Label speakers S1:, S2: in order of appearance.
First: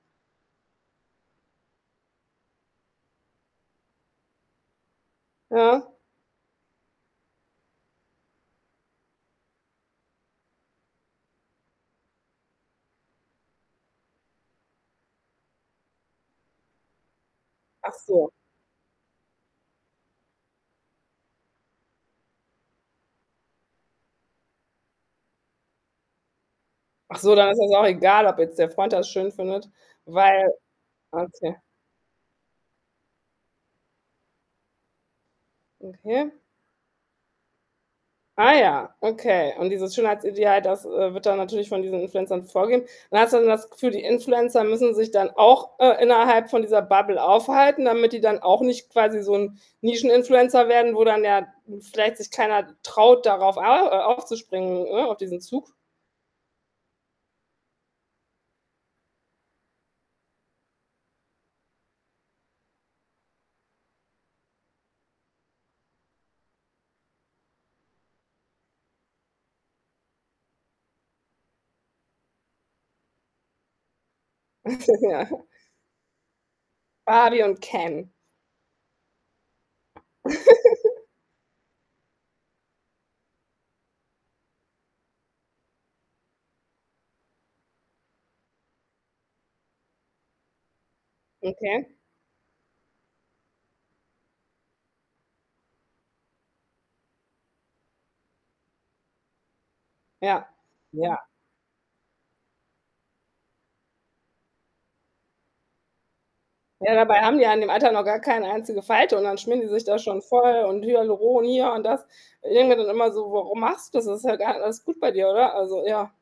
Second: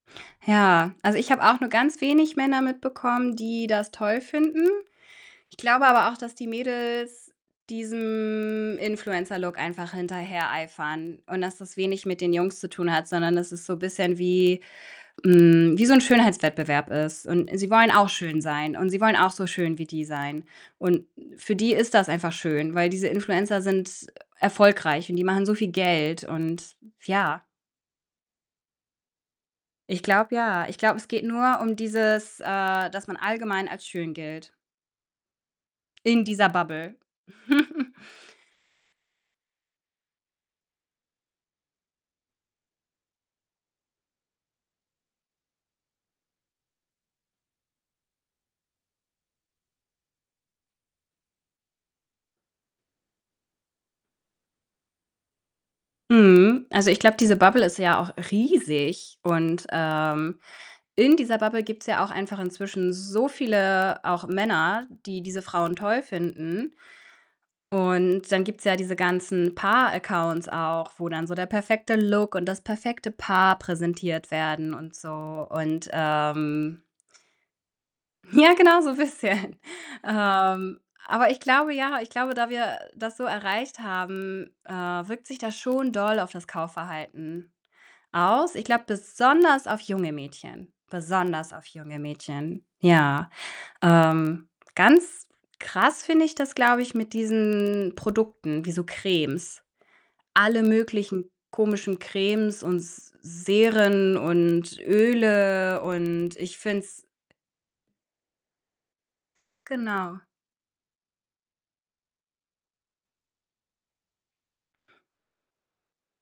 S1: Ja. Also, ich habe auch nur ganz wenig Männer mitbekommen, die das toll finden. Ich glaube
S2: Ja.
S1: aber auch, dass die Mädels diesem Influencer-Look einfach hinterhereifern und, dass das wenig mit den Jungs zu tun hat, sondern, dass ist so bisschen wie, hm wie so 'n Schönheitswettbewerb ist und sie wollen
S2: Ach
S1: auch
S2: so.
S1: schön sein. Und sie wollen auch so schön wie die sein und für die ist das einfach schön, weil diese Influencer sind, äh, erfolgreich und die machen so viel Geld und
S2: Ach so,
S1: ja.
S2: dann ist das auch egal, ob jetzt der Freund das schön findet,
S1: Ich glaube,
S2: weil
S1: ja. Ich glaube, es geht
S2: Okay.
S1: nur um dieses äh, dass man allgemein als schön gilt in
S2: Okay.
S1: dieser Bubble.
S2: Ah ja, okay und dieses Schönheitsideal, das, äh, wird dann natürlich von diesen Influencern vorgege man hat so das Gefühl, die Influencer müssen sich dann auch, äh, innerhalb von dieser Bubble aufhalten, damit die dann auch nicht quasi so 'n Nischen-Influencer werden, wo dann, ja, vielleicht sich keiner traut, darauf au äh, aufzuspringen, ne, auf diesen Zug?
S1: Mhm. Also, ich glaube, diese Bubble ist ja auch riesig. Und ähm, in dieser Bubble gibt's ja auch einfach inzwischen so viele auch Männer, die diese Frauen toll finden und dann gibt's ja diese ganzen Paar-Accounts auch, wo dann so der perfekte Look und das perfekte Paar präsentiert werden und so
S2: Ja.
S1: und, ähm
S2: Barbie und Ken.
S1: Ja, genau so, bisschen. Ähm, aber ich glaube ja, ich glaube, da wir, äh, das so erreicht haben, äh, wirkt sich das schon doll auf das Kaufverhalten aus. Ich glaube, besonders auf junge Mädchen, besonders auf
S2: Okay.
S1: junge Mädchen, ja. Ähm, ganz krass finde ich das, glaube ich, mit diesen Produkten wie so Cremes.
S2: Ja.
S1: Alle
S2: Ja.
S1: möglichen komischen Cremes und S Seren und Öle und ich finde
S2: Ja,
S1: es
S2: dabei haben die ja in dem Alter noch gar keine einzige Falte und dann schmieren die sich da
S1: Genau.
S2: schon voll und Hyaluron hier und das. Irgendwie dann immer so: „Warum machst du so? Das ist ja [unintelligible] alles gut bei dir, oder?“ Also, ja.